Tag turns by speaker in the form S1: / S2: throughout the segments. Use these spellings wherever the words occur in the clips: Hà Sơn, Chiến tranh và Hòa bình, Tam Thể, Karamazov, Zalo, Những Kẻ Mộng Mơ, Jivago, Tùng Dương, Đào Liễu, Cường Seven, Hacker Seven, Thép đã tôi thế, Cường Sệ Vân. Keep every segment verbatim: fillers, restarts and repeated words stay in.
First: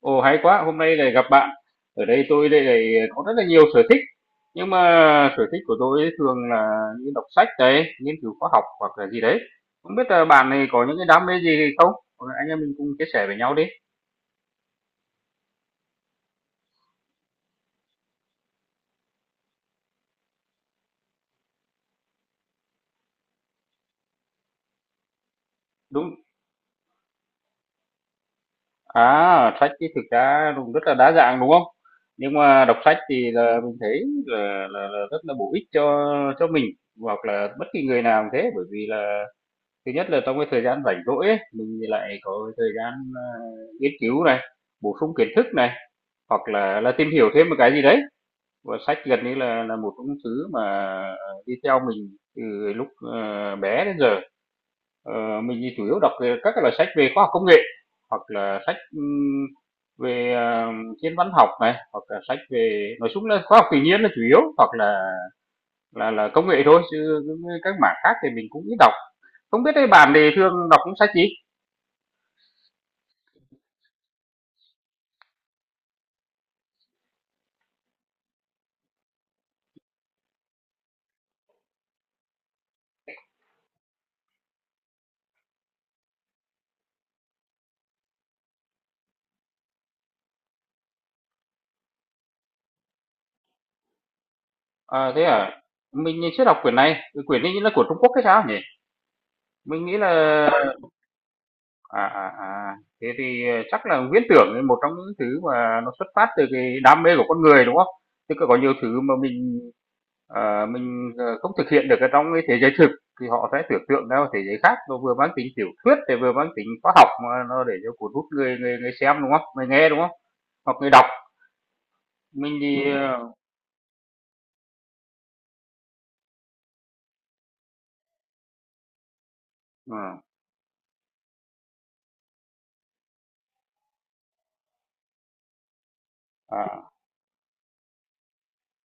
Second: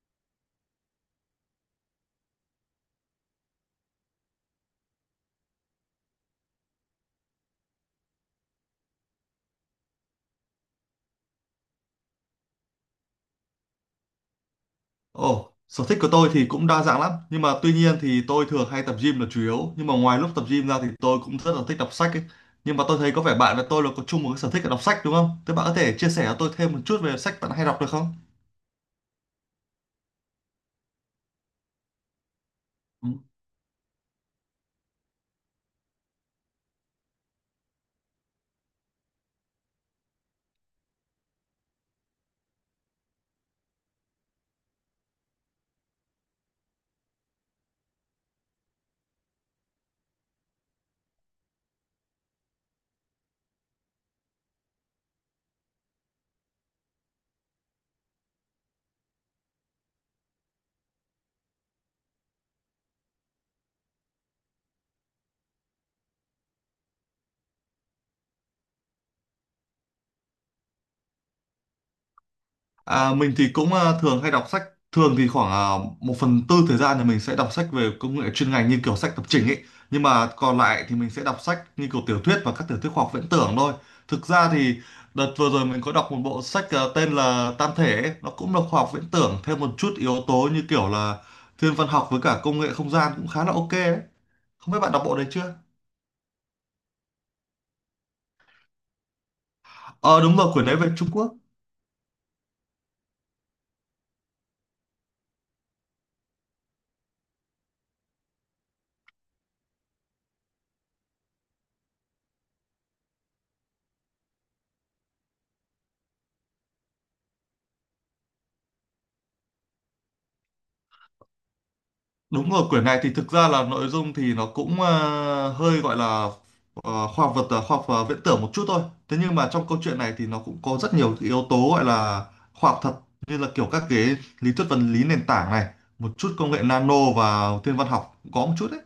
S1: Ồ, hay quá, hôm nay lại gặp bạn. Ở đây tôi đây lại có rất là nhiều sở thích. Nhưng mà sở thích của tôi ấy thường là như đọc sách đấy, nghiên cứu khoa học hoặc là gì đấy. Không biết là bạn này có những cái đam mê gì không? Hoặc là anh em mình cùng chia sẻ với nhau đi.
S2: Ồ, sở thích của tôi thì cũng đa dạng lắm. Nhưng mà tuy nhiên thì tôi thường hay tập gym là chủ yếu. Nhưng mà ngoài lúc tập gym ra thì tôi cũng rất là thích đọc sách ấy. Nhưng mà tôi thấy có vẻ bạn và tôi là có chung một cái sở thích là đọc sách đúng không? Thế bạn có thể chia
S1: Đúng.
S2: sẻ cho tôi thêm một chút về sách bạn hay đọc được không?
S1: À, sách thì thực ra cũng rất là đa dạng đúng không? Nhưng mà đọc sách thì là mình thấy là, là, là rất là bổ ích cho cho mình hoặc là bất kỳ người nào cũng thế, bởi vì là thứ nhất là trong cái thời gian rảnh rỗi ấy, mình thì lại có thời gian, ờ, nghiên cứu này, bổ sung kiến thức này, hoặc là là tìm hiểu thêm một cái gì đấy. Và sách gần như là là một trong thứ mà, ờ, đi theo mình từ lúc, ờ, bé đến giờ. Ờ, mình thì chủ yếu đọc các cái loại sách về khoa học công nghệ, hoặc là sách, ừm, về, ờ, thiên văn học này, hoặc là sách về nói chung là khoa học tự nhiên là chủ yếu, hoặc là là là công nghệ thôi, chứ các mảng khác thì mình cũng ít đọc. Không biết ấy bạn thì thường đọc những sách gì?
S2: À, mình thì cũng ờ, thường hay đọc sách, thường thì khoảng ờ, một phần tư thời gian thì mình sẽ đọc sách về công nghệ chuyên ngành như kiểu sách lập trình ấy, nhưng mà còn lại thì mình sẽ đọc sách như kiểu tiểu thuyết và các tiểu thuyết khoa học viễn tưởng thôi. Thực ra thì đợt vừa rồi mình có đọc một bộ sách ờ, tên là Tam Thể ấy. Nó cũng là khoa học viễn tưởng thêm một chút yếu tố như kiểu là thiên văn học với cả công nghệ không gian, cũng khá là ok đấy. Không biết bạn đọc
S1: À,
S2: bộ
S1: thế
S2: đấy chưa?
S1: à? Mình chưa đọc quyển này, cái quyển ấy là của Trung Quốc hay sao nhỉ? Mình nghĩ là
S2: ờ Đúng rồi, quyển đấy về Trung Quốc.
S1: à, à, à. Thế thì ờ, chắc là viễn tưởng là một trong những thứ mà nó xuất phát từ cái đam mê của con người đúng không? Chứ còn có nhiều thứ mà mình à, mình ờ, không thực hiện được ở trong cái thế giới thực, thì họ sẽ tưởng tượng ra một thế giới khác, nó vừa mang tính tiểu thuyết thì vừa mang tính khoa học mà nó để cho cuốn hút người người người xem đúng không? Người nghe đúng không? Hoặc người đọc.
S2: Đúng
S1: Mình
S2: rồi, quyển
S1: thì
S2: này thì
S1: à
S2: thực ra là nội dung thì nó cũng ờ, hơi gọi là ờ, khoa học vật ờ, khoa học ờ, viễn tưởng một chút thôi. Thế nhưng mà trong câu chuyện này thì nó cũng có rất nhiều cái yếu tố gọi là khoa học thật, như là kiểu các cái lý thuyết vật lý nền tảng này, một chút công
S1: ừ.
S2: nghệ nano, và thiên văn học cũng có một chút đấy.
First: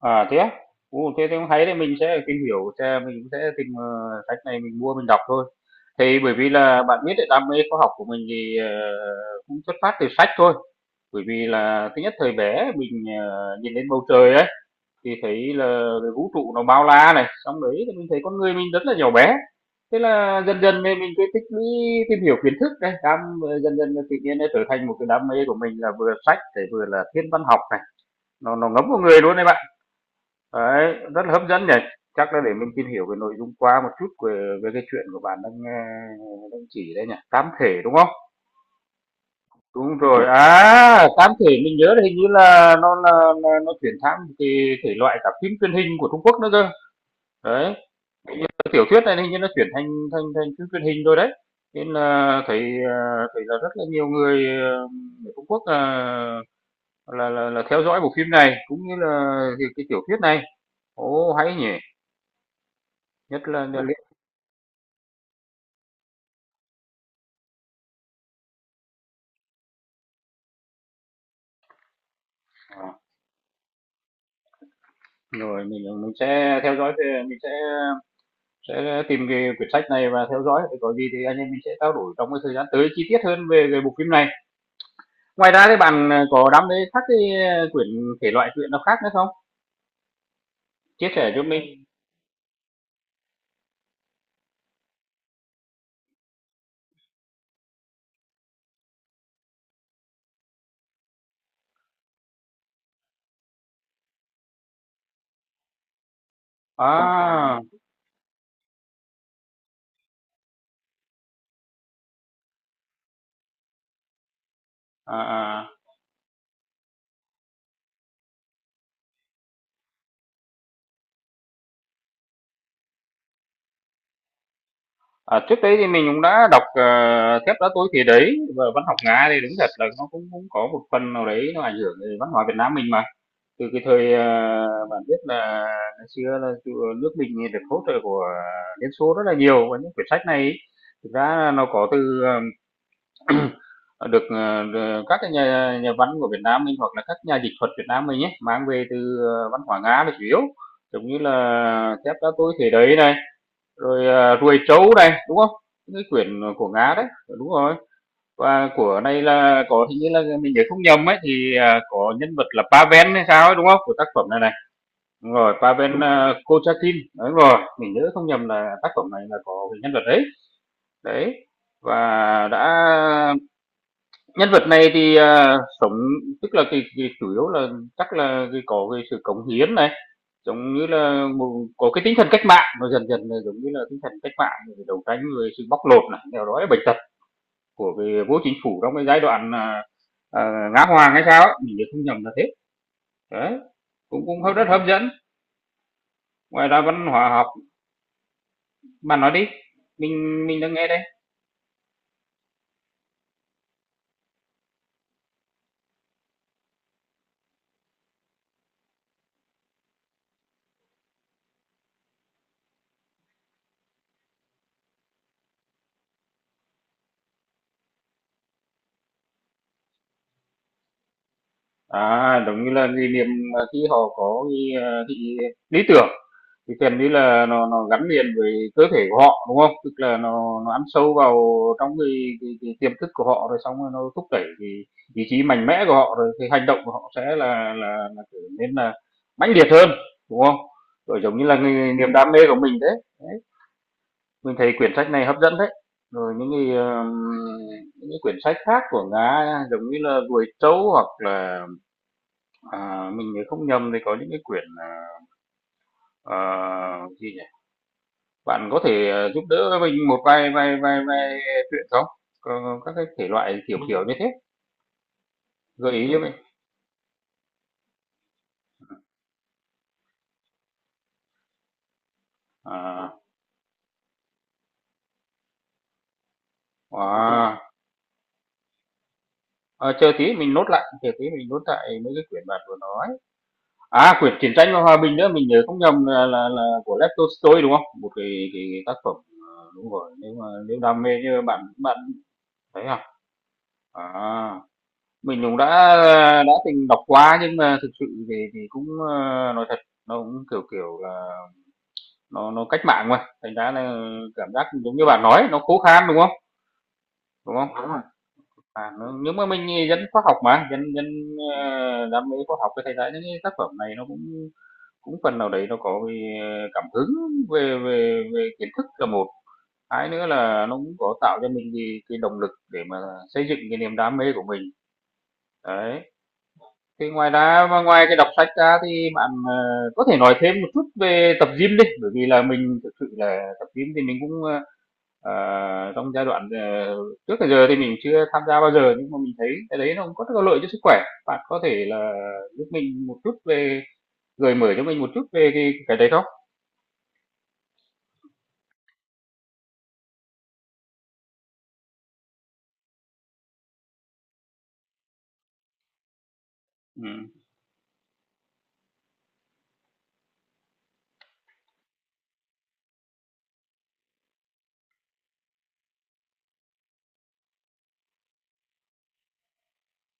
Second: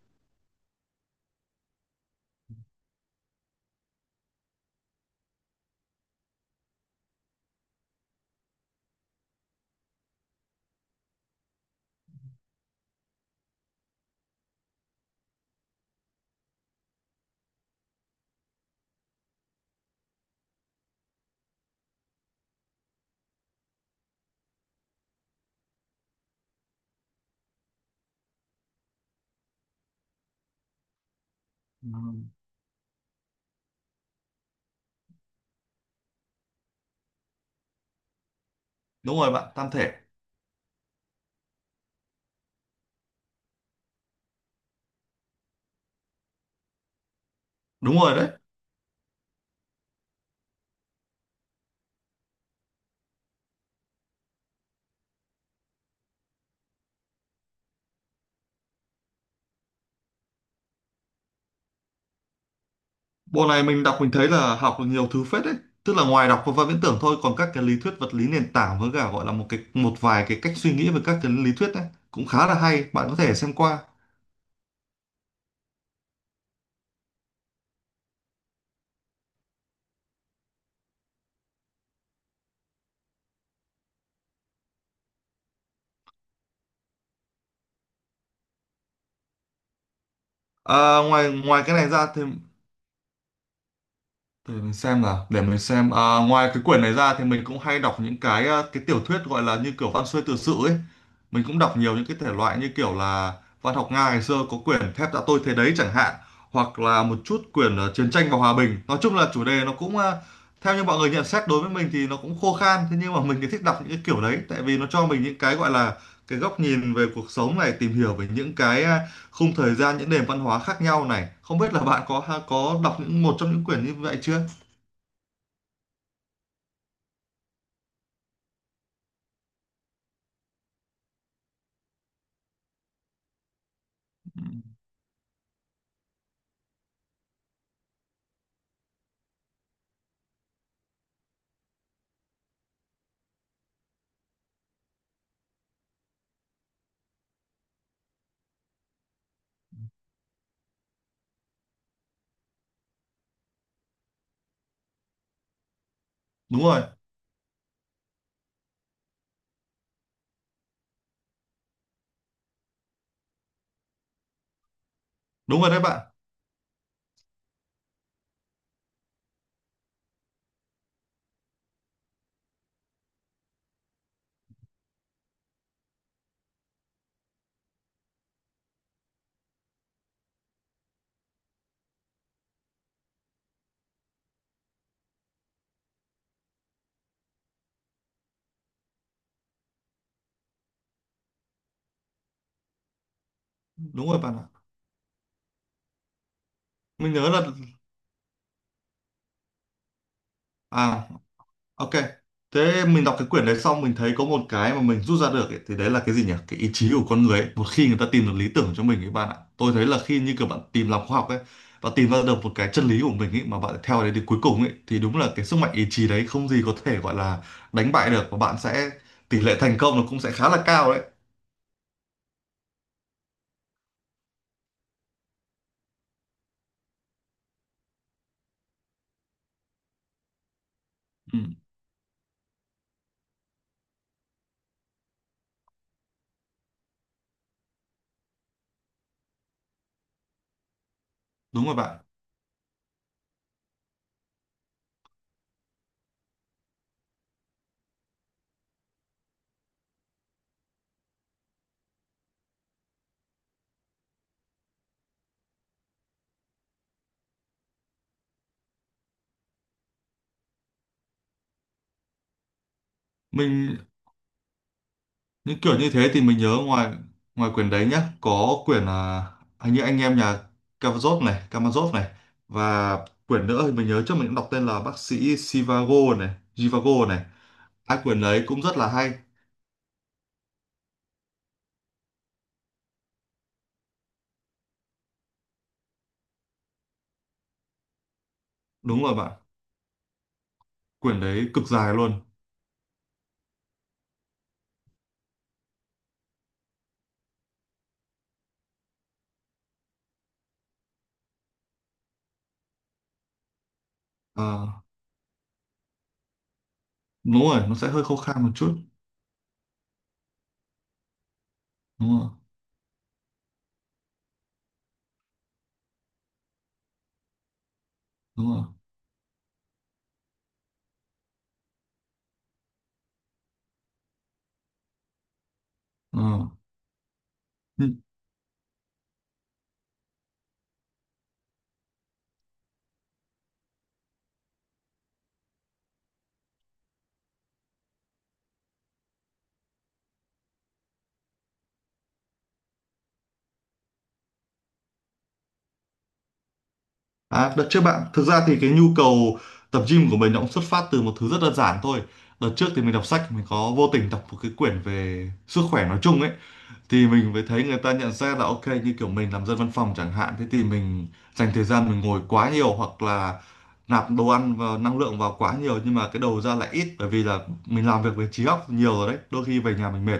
S1: À, thế á? Ồ, thế thì cũng hay đấy, mình sẽ tìm hiểu xem, mình cũng sẽ tìm, ờ, sách này mình mua mình đọc thôi. Thì bởi vì là bạn biết đấy, đam mê khoa học của mình thì, ờ, cũng xuất phát từ sách thôi. Bởi vì là thứ nhất thời bé mình, ờ, nhìn lên bầu trời ấy, thì thấy là vũ trụ nó bao la này, xong đấy thì mình thấy con người mình rất là nhỏ bé. Thế là dần dần thì mình cứ tích lũy tìm hiểu kiến thức này, đam dần dần là tự nhiên nó trở thành một cái đam mê của mình là vừa sách, để vừa là thiên văn học này, nó nó ngấm vào người luôn đấy bạn. Đấy, rất là hấp dẫn nhỉ.
S2: Ừ.
S1: Chắc là để mình tìm hiểu về nội dung qua một chút về, về cái chuyện của bạn đang ờ, đang chỉ đây nhỉ. Tám thể đúng không?
S2: Đúng rồi bạn, tam thể.
S1: Đúng rồi. À, tám thể mình nhớ là hình như là nó là, là nó chuyển sang một cái thể loại cả phim truyền hình của Trung Quốc nữa cơ. Đấy,
S2: Đúng rồi đấy.
S1: cái tiểu thuyết này hình như nó chuyển thành thành thành phim truyền hình rồi đấy. Nên là thấy ờ, thấy là rất là nhiều người ờ, ở Trung Quốc ờ, là, là là theo dõi bộ phim này cũng như là cái, cái tiểu thuyết này. Ồ hay nhỉ. Nhất
S2: Bộ này
S1: là, là
S2: mình đọc
S1: liên-
S2: mình thấy là học được nhiều thứ phết đấy. Tức là ngoài đọc và viễn tưởng thôi, còn các cái lý thuyết vật lý nền tảng với cả gọi là một cái một vài cái cách suy nghĩ về các cái lý thuyết đấy cũng khá là hay, bạn có thể xem qua.
S1: Rồi mình mình sẽ theo dõi về mình sẽ sẽ tìm cái quyển sách này và theo dõi, rồi có gì thì anh em mình sẽ trao đổi trong cái thời gian tới chi tiết hơn về về bộ phim này. Ngoài ra thì bạn, ờ, có đam mê các cái, ơ, quyển thể loại truyện nào khác nữa không?
S2: À,
S1: Chia sẻ
S2: ngoài
S1: cho
S2: ngoài cái
S1: mình.
S2: này ra thì để mình xem nào, để mình xem. À, ngoài cái quyển này ra thì mình cũng hay đọc những cái ờ, cái tiểu thuyết gọi là như kiểu văn xuôi tự sự ấy. Mình cũng đọc nhiều những cái thể loại như kiểu là văn học Nga ngày xưa, có quyển Thép đã tôi thế đấy chẳng hạn, hoặc là một chút
S1: À,
S2: quyển ờ, Chiến tranh và Hòa bình. Nói chung là chủ đề nó cũng ờ, theo như mọi người nhận xét, đối với mình thì nó cũng khô khan, thế nhưng mà mình thì thích đọc những cái kiểu đấy tại vì nó cho
S1: à,
S2: mình những cái
S1: à,
S2: gọi là cái góc nhìn về cuộc sống này, tìm hiểu về những cái ờ, khung thời gian, những nền văn hóa khác nhau này. Không biết là bạn có ha- có đọc những một trong những quyển như vậy chưa?
S1: à, trước đấy thì mình cũng đã đọc, ờ, Thép Đá Tối thì Đấy, và văn học Nga thì đúng thật là nó cũng cũng có một phần nào đấy nó ảnh hưởng về văn hóa Việt Nam mình mà. Từ cái thời, à, bạn biết là ngày xưa là nước mình được hỗ trợ của Liên Xô rất là nhiều, và những quyển sách này ấy, thực ra nó có từ được, ờ, ờ, các cái nhà nhà văn của Việt Nam mình hoặc là các nhà dịch thuật Việt Nam mình nhé, mang về từ, ờ, văn hóa Nga là chủ yếu, giống như là Thép Đá Tôi Thể Đấy này, rồi, à, Ruồi Trấu này, đúng không? Những cái quyển
S2: Đúng
S1: của
S2: rồi.
S1: Nga đấy, đúng rồi. Và của này là có hình như là mình nhớ không nhầm ấy thì, à, có nhân vật là Pavel hay sao ấy, đúng không? Của tác phẩm này này. Đúng rồi,
S2: Đúng rồi đấy
S1: Pavel,
S2: bạn.
S1: à, Kochakin, đúng rồi, mình nhớ không nhầm là tác phẩm này là có cái nhân vật đấy, đấy, và đã nhân vật này thì à, sống, tức là cái, cái chủ yếu là chắc là cái có cái sự cống hiến này, giống như là một, có cái tinh thần cách mạng, nó dần dần là giống như là tinh thần cách mạng để đấu tranh với sự bóc lột này, nghèo đói bệnh tật của cái vô chính phủ trong cái giai đoạn à, à, Ngã Hoàng hay sao, ấy, mình nhớ không nhầm là thế, đấy,
S2: Đúng rồi
S1: cũng
S2: bạn ạ.
S1: cũng rất hấp dẫn, ngoài ra văn
S2: Mình
S1: hóa
S2: nhớ
S1: học
S2: là
S1: Bạn nói đi, mình mình đang nghe đây.
S2: à, ok, thế mình đọc cái quyển đấy xong mình thấy có một cái mà mình rút ra được ấy, thì đấy là cái gì nhỉ? Cái ý chí của con người ấy. Một khi người ta tìm được lý tưởng cho mình ấy bạn ạ, tôi thấy là khi như kiểu bạn tìm lòng khoa học ấy và tìm ra được một cái chân lý của mình ấy mà bạn theo đấy đến cuối cùng ấy, thì đúng là cái sức mạnh ý chí đấy không gì có thể gọi là đánh bại được, và bạn sẽ tỷ lệ thành công nó cũng sẽ khá là cao đấy.
S1: À, giống như là gì niệm mà khi họ có cái, ờ, cái lý tưởng thì gần như là nó nó gắn liền với cơ thể của họ đúng không? Tức là nó nó ăn sâu vào
S2: Ừ,
S1: trong cái cái, cái tiềm thức của họ rồi xong rồi nó thúc đẩy cái ý chí mạnh mẽ của họ rồi cái hành động của họ sẽ là là, là trở nên là mãnh liệt hơn đúng không? Rồi giống như là
S2: đúng rồi
S1: cái
S2: bạn.
S1: niềm đam mê của mình đấy. Mình thấy quyển sách này hấp dẫn đấy. Rồi những cái, ờm, những cái quyển sách khác của Nga giống như là Ruồi trấu hoặc là, à, mình nhớ không nhầm thì có những cái quyển, ờ, ờ, gì nhỉ? Bạn có thể, ờ, giúp đỡ mình một vài vài vài vài truyện không? Có các cái thể loại
S2: Mình
S1: kiểu, kiểu như thế,
S2: những kiểu như
S1: gợi ý
S2: thế
S1: cho
S2: thì
S1: mình.
S2: mình nhớ ngoài ngoài quyển đấy nhá, có quyển à, hình như Anh em nhà Karamazov này, Karamazov này, và
S1: À,
S2: quyển nữa thì mình nhớ trước mình cũng đọc tên là Bác sĩ Sivago này, Jivago này.
S1: wow!
S2: Hai quyển đấy cũng rất là hay.
S1: Ờ, chờ tí mình nốt lại, chờ tí mình nốt lại mấy cái quyển bạn vừa nói. À, quyển Chiến tranh và Hòa bình nữa, mình nhớ không nhầm là là là của Lev Tolstoy, đúng không? Một cái cái cái tác
S2: Đúng rồi
S1: phẩm,
S2: bạn,
S1: ờ, đúng rồi, nếu mà nếu đam mê
S2: quyển
S1: như
S2: đấy
S1: bạn
S2: cực dài
S1: bạn
S2: luôn.
S1: thấy à? À, mình cũng đã đã từng đọc qua nhưng mà thực sự thì thì cũng, ờ, nói thật, nó cũng, kiểu kiểu là, nó nó cách mạng mà, thành ra là cảm giác
S2: Ờ,
S1: giống như bạn nói, nó khô khan, đúng không?
S2: đúng
S1: Đúng
S2: rồi,
S1: không?
S2: nó
S1: Đúng
S2: sẽ
S1: rồi.
S2: hơi khô khan một chút.
S1: À, n nếu mà mình dân khoa học mà, dân dân, ờ,
S2: Đúng
S1: đam
S2: rồi.
S1: mê khoa học thì thành ra những cái tác phẩm này nó cũng cũng phần nào đấy nó có cảm hứng về về
S2: Đúng
S1: về
S2: rồi.
S1: kiến thức là một, hai nữa là nó cũng có tạo cho mình cái cái động lực để mà xây dựng cái niềm đam mê của mình. Đấy,
S2: Ờ.
S1: thì ngoài ra mà ngoài cái đọc sách ra thì bạn, ờ, có thể nói thêm một chút về tập gym đi, bởi vì là mình thực sự là tập gym thì mình cũng, ơ, ờ, trong giai đoạn, ờ, trước tới giờ thì mình chưa tham gia bao giờ, nhưng mà mình thấy cái đấy nó cũng có rất là lợi cho sức khỏe. Bạn có thể là giúp mình một chút về gợi mở cho mình một chút về cái cái đấy không?
S2: À, đợt trước bạn, thực ra thì cái nhu cầu tập gym của mình nó cũng xuất phát từ một thứ rất đơn giản thôi. Đợt trước thì mình đọc sách, mình có vô tình đọc một cái quyển về sức khỏe nói chung ấy, thì
S1: Ừm.
S2: mình mới thấy người ta nhận xét là ok, như kiểu mình làm dân văn phòng chẳng hạn, thế thì mình dành thời gian mình ngồi quá nhiều, hoặc là nạp đồ ăn và năng lượng vào quá nhiều nhưng mà cái đầu ra lại ít, bởi vì là mình làm việc với trí óc nhiều rồi đấy, đôi khi về nhà mình mệt,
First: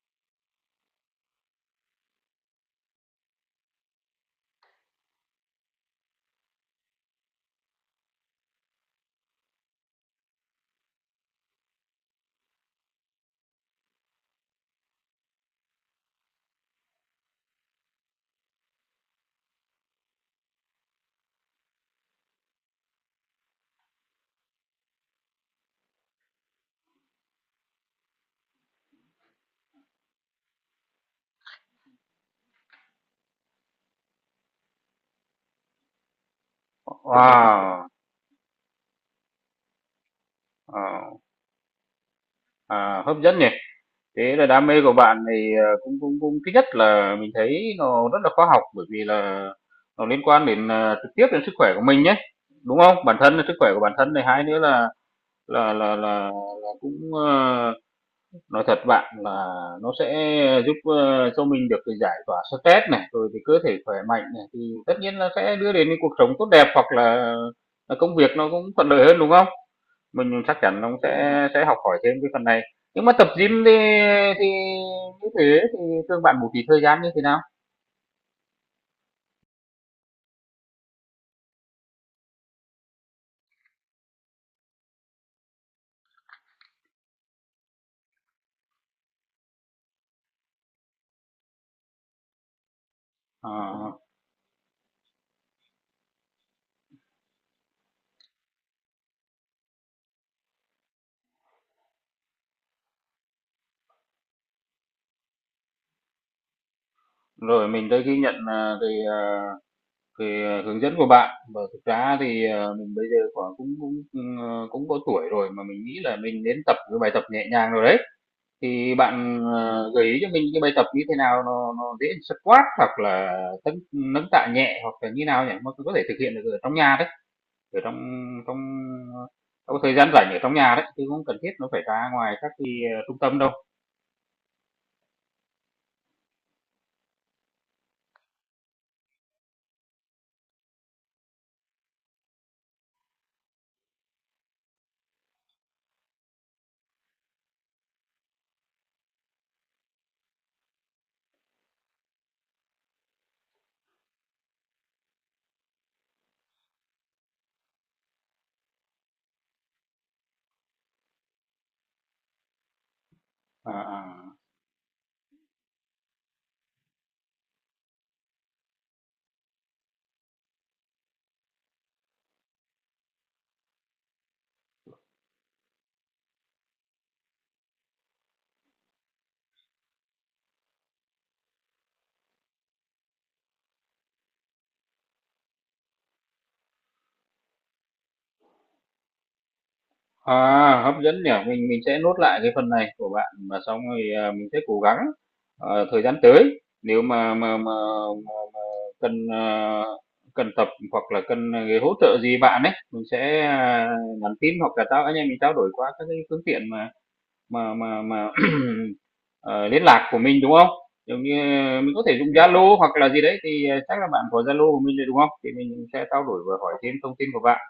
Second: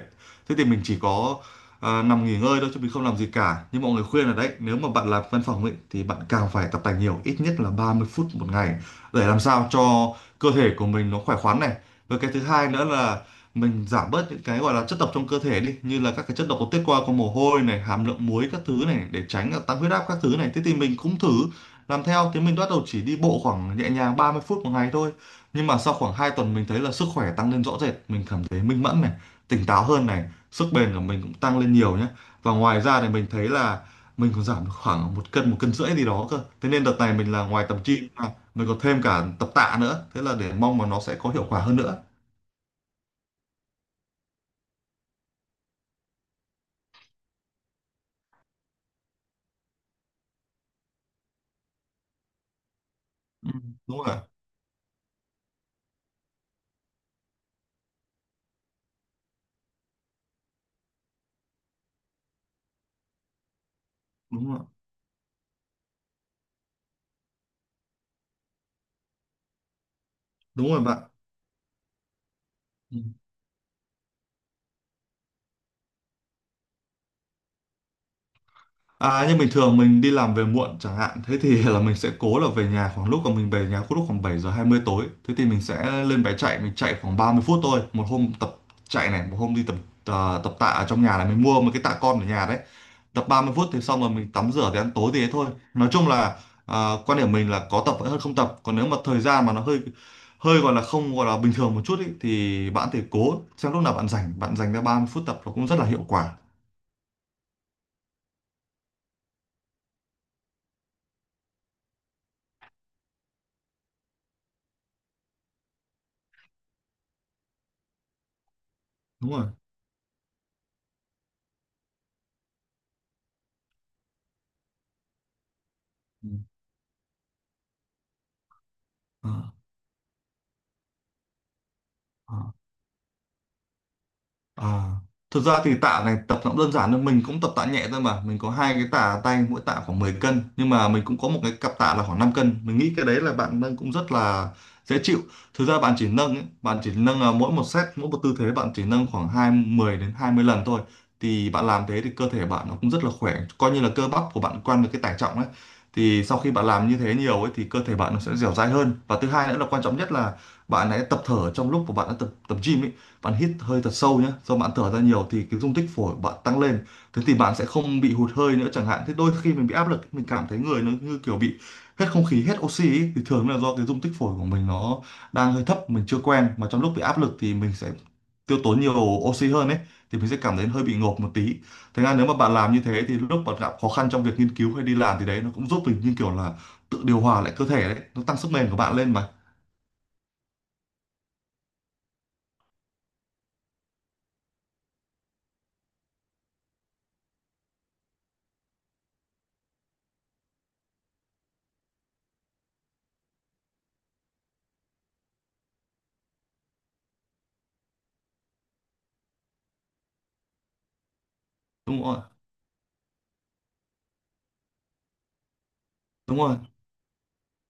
S2: thế thì mình chỉ có à, nằm nghỉ ngơi thôi chứ mình không làm gì cả. Nhưng mọi người khuyên là đấy, nếu mà bạn làm văn phòng ấy, thì bạn càng phải tập tành nhiều, ít nhất là ba mươi phút một ngày, để làm sao cho cơ thể của mình nó khỏe khoắn này, và cái thứ hai nữa là mình giảm bớt những cái gọi là chất độc trong cơ thể đi, như là các cái chất độc có tiết qua qua mồ hôi này, hàm lượng muối các thứ này, để tránh là tăng huyết áp các thứ này. Thế thì mình cũng thử làm theo, thế mình bắt đầu chỉ đi bộ khoảng nhẹ nhàng ba mươi phút một ngày thôi, nhưng mà sau khoảng hai tuần mình thấy là sức khỏe tăng lên rõ rệt, mình cảm thấy minh mẫn này, tỉnh táo hơn này, sức bền của mình cũng tăng lên nhiều nhé. Và ngoài ra thì mình thấy là mình còn giảm được khoảng một cân, một cân rưỡi gì đó cơ. Thế nên đợt này mình là ngoài tập
S1: Wow,
S2: gym ra, mình còn thêm cả tập tạ nữa, thế là để mong
S1: ờ,
S2: mà nó sẽ có hiệu quả hơn nữa.
S1: à, hấp dẫn nhỉ. Thế là đam mê của bạn thì ờ, cũng cũng cũng thứ nhất là mình thấy nó rất là khoa học bởi vì là nó liên quan đến ờ, trực tiếp đến sức khỏe của mình nhé, đúng không? Bản thân là
S2: Ừ,
S1: sức khỏe của bản
S2: đúng
S1: thân
S2: rồi.
S1: này, hai nữa là là là là, là cũng ờ, nói thật bạn là nó sẽ giúp ờ, cho mình được cái giải tỏa stress này, rồi thì cơ thể khỏe mạnh này
S2: Đúng
S1: thì
S2: rồi.
S1: tất nhiên là sẽ đưa đến cái cuộc sống tốt đẹp hoặc là, là công việc nó cũng thuận lợi hơn đúng không? Mình chắc
S2: Đúng rồi
S1: chắn nó
S2: bạn.
S1: sẽ sẽ học hỏi thêm cái phần này.
S2: Ừ.
S1: Nhưng mà tập gym thì thì như thế thì thường bạn bố trí thời gian như thế nào?
S2: À, nhưng bình thường mình đi làm về muộn chẳng hạn, thế thì là mình sẽ cố là về nhà khoảng lúc mà mình về nhà lúc khoảng bảy giờ hai mươi tối, thế thì mình sẽ lên bé chạy, mình chạy khoảng ba mươi phút thôi, một hôm tập chạy này, một hôm đi tập ờ, tập tạ ở trong nhà này, mình mua một cái tạ con ở nhà đấy, tập ba
S1: Ờ,
S2: mươi phút thì xong, rồi mình tắm rửa thì ăn tối thì thế thôi. Nói chung là ờ, quan điểm mình là có tập vẫn hơn không tập, còn nếu mà thời gian mà nó hơi hơi gọi là không gọi là bình thường một chút ý, thì bạn thì cố xem lúc nào bạn rảnh, bạn dành ra ba mươi phút tập, nó cũng rất là hiệu quả.
S1: rồi mình đây ghi nhận, à, cái, à, cái, à, hướng dẫn của bạn, và thực ra thì, ờ, mình bây giờ khoảng cũng cũng, ừm, ờ, cũng có tuổi rồi mà mình nghĩ là mình nên tập cái bài tập nhẹ nhàng rồi đấy. Thì
S2: Đúng
S1: bạn,
S2: rồi.
S1: ờ, gợi ý cho mình cái bài tập như thế nào nó nó dễ squat hoặc là tấn nâng tạ nhẹ hoặc là như nào nhỉ? Mà có thể thực
S2: Ừ.
S1: hiện được ở trong nhà đấy. Ở trong trong
S2: À,
S1: trong thời gian rảnh ở trong nhà đấy chứ không cần thiết nó phải ra ngoài các
S2: à,
S1: cái ờ, trung tâm đâu.
S2: à. Thực ra thì tạ này tập nó cũng đơn giản thôi, mình cũng tập tạ nhẹ thôi mà. Mình có hai cái tạ tay, mỗi tạ khoảng mười cân, nhưng mà mình cũng có một cái cặp tạ là khoảng năm cân, mình nghĩ cái đấy là bạn nâng cũng rất là dễ chịu. Thực ra bạn chỉ nâng ấy, bạn chỉ nâng à, mỗi một set, mỗi một tư thế bạn chỉ nâng khoảng hai mười đến hai mươi lần thôi, thì bạn làm thế thì cơ thể bạn nó cũng rất là khỏe, coi như là cơ bắp của bạn quen với cái tải trọng ấy. Thì sau khi bạn làm như thế nhiều ấy thì cơ thể bạn nó sẽ dẻo dai hơn. Và thứ hai nữa là quan trọng nhất là bạn hãy tập thở trong lúc mà bạn đã tập tập gym ấy. Bạn hít
S1: À,
S2: hơi thật sâu nhé,
S1: à.
S2: do bạn thở ra nhiều thì cái dung tích phổi bạn tăng lên, thế thì bạn sẽ không bị hụt hơi nữa, chẳng hạn thế. Đôi khi mình bị áp lực, mình cảm thấy người nó như kiểu bị hết không khí, hết oxy ý, thì thường là do cái dung tích phổi của mình nó đang hơi thấp, mình chưa quen, mà trong lúc bị áp lực thì mình sẽ tiêu tốn nhiều oxy hơn ấy, thì mình sẽ cảm thấy hơi bị ngộp một tí. Thế nên nếu mà bạn làm như thế thì lúc bạn gặp khó khăn trong việc nghiên cứu hay đi làm, thì đấy nó cũng giúp mình như kiểu là tự điều hòa lại cơ thể đấy, nó tăng sức bền của bạn lên mà.
S1: À, hấp dẫn nhỉ, mình mình sẽ nốt lại cái phần này của bạn và xong rồi à, mình sẽ cố gắng ờ, thời gian tới nếu mà mà mà, mà, mà cần ờ, cần tập hoặc là cần cái hỗ trợ gì bạn ấy mình sẽ à, nhắn tin hoặc là tao anh em mình trao đổi qua các cái phương tiện mà mà mà mà ờ, liên lạc của mình đúng không? Giống như ờ, mình có
S2: Đúng
S1: thể
S2: rồi.
S1: dùng Zalo hoặc là gì đấy thì ờ, chắc là bạn có Zalo của mình rồi đúng không? Thì mình sẽ trao
S2: Đúng
S1: đổi và
S2: rồi.
S1: hỏi thêm thông tin của bạn.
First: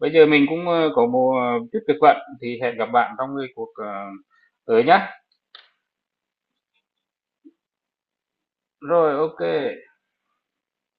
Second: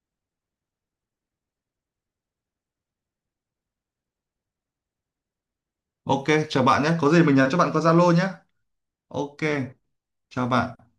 S1: Bây giờ mình cũng ờ, có một chút việc bận thì hẹn gặp bạn trong cái cuộc ờ, tới nhá.
S2: Ok, chào bạn nhé, có gì mình nhắn cho bạn qua Zalo nhé.
S1: Rồi
S2: Ok,
S1: ok.
S2: chào bạn.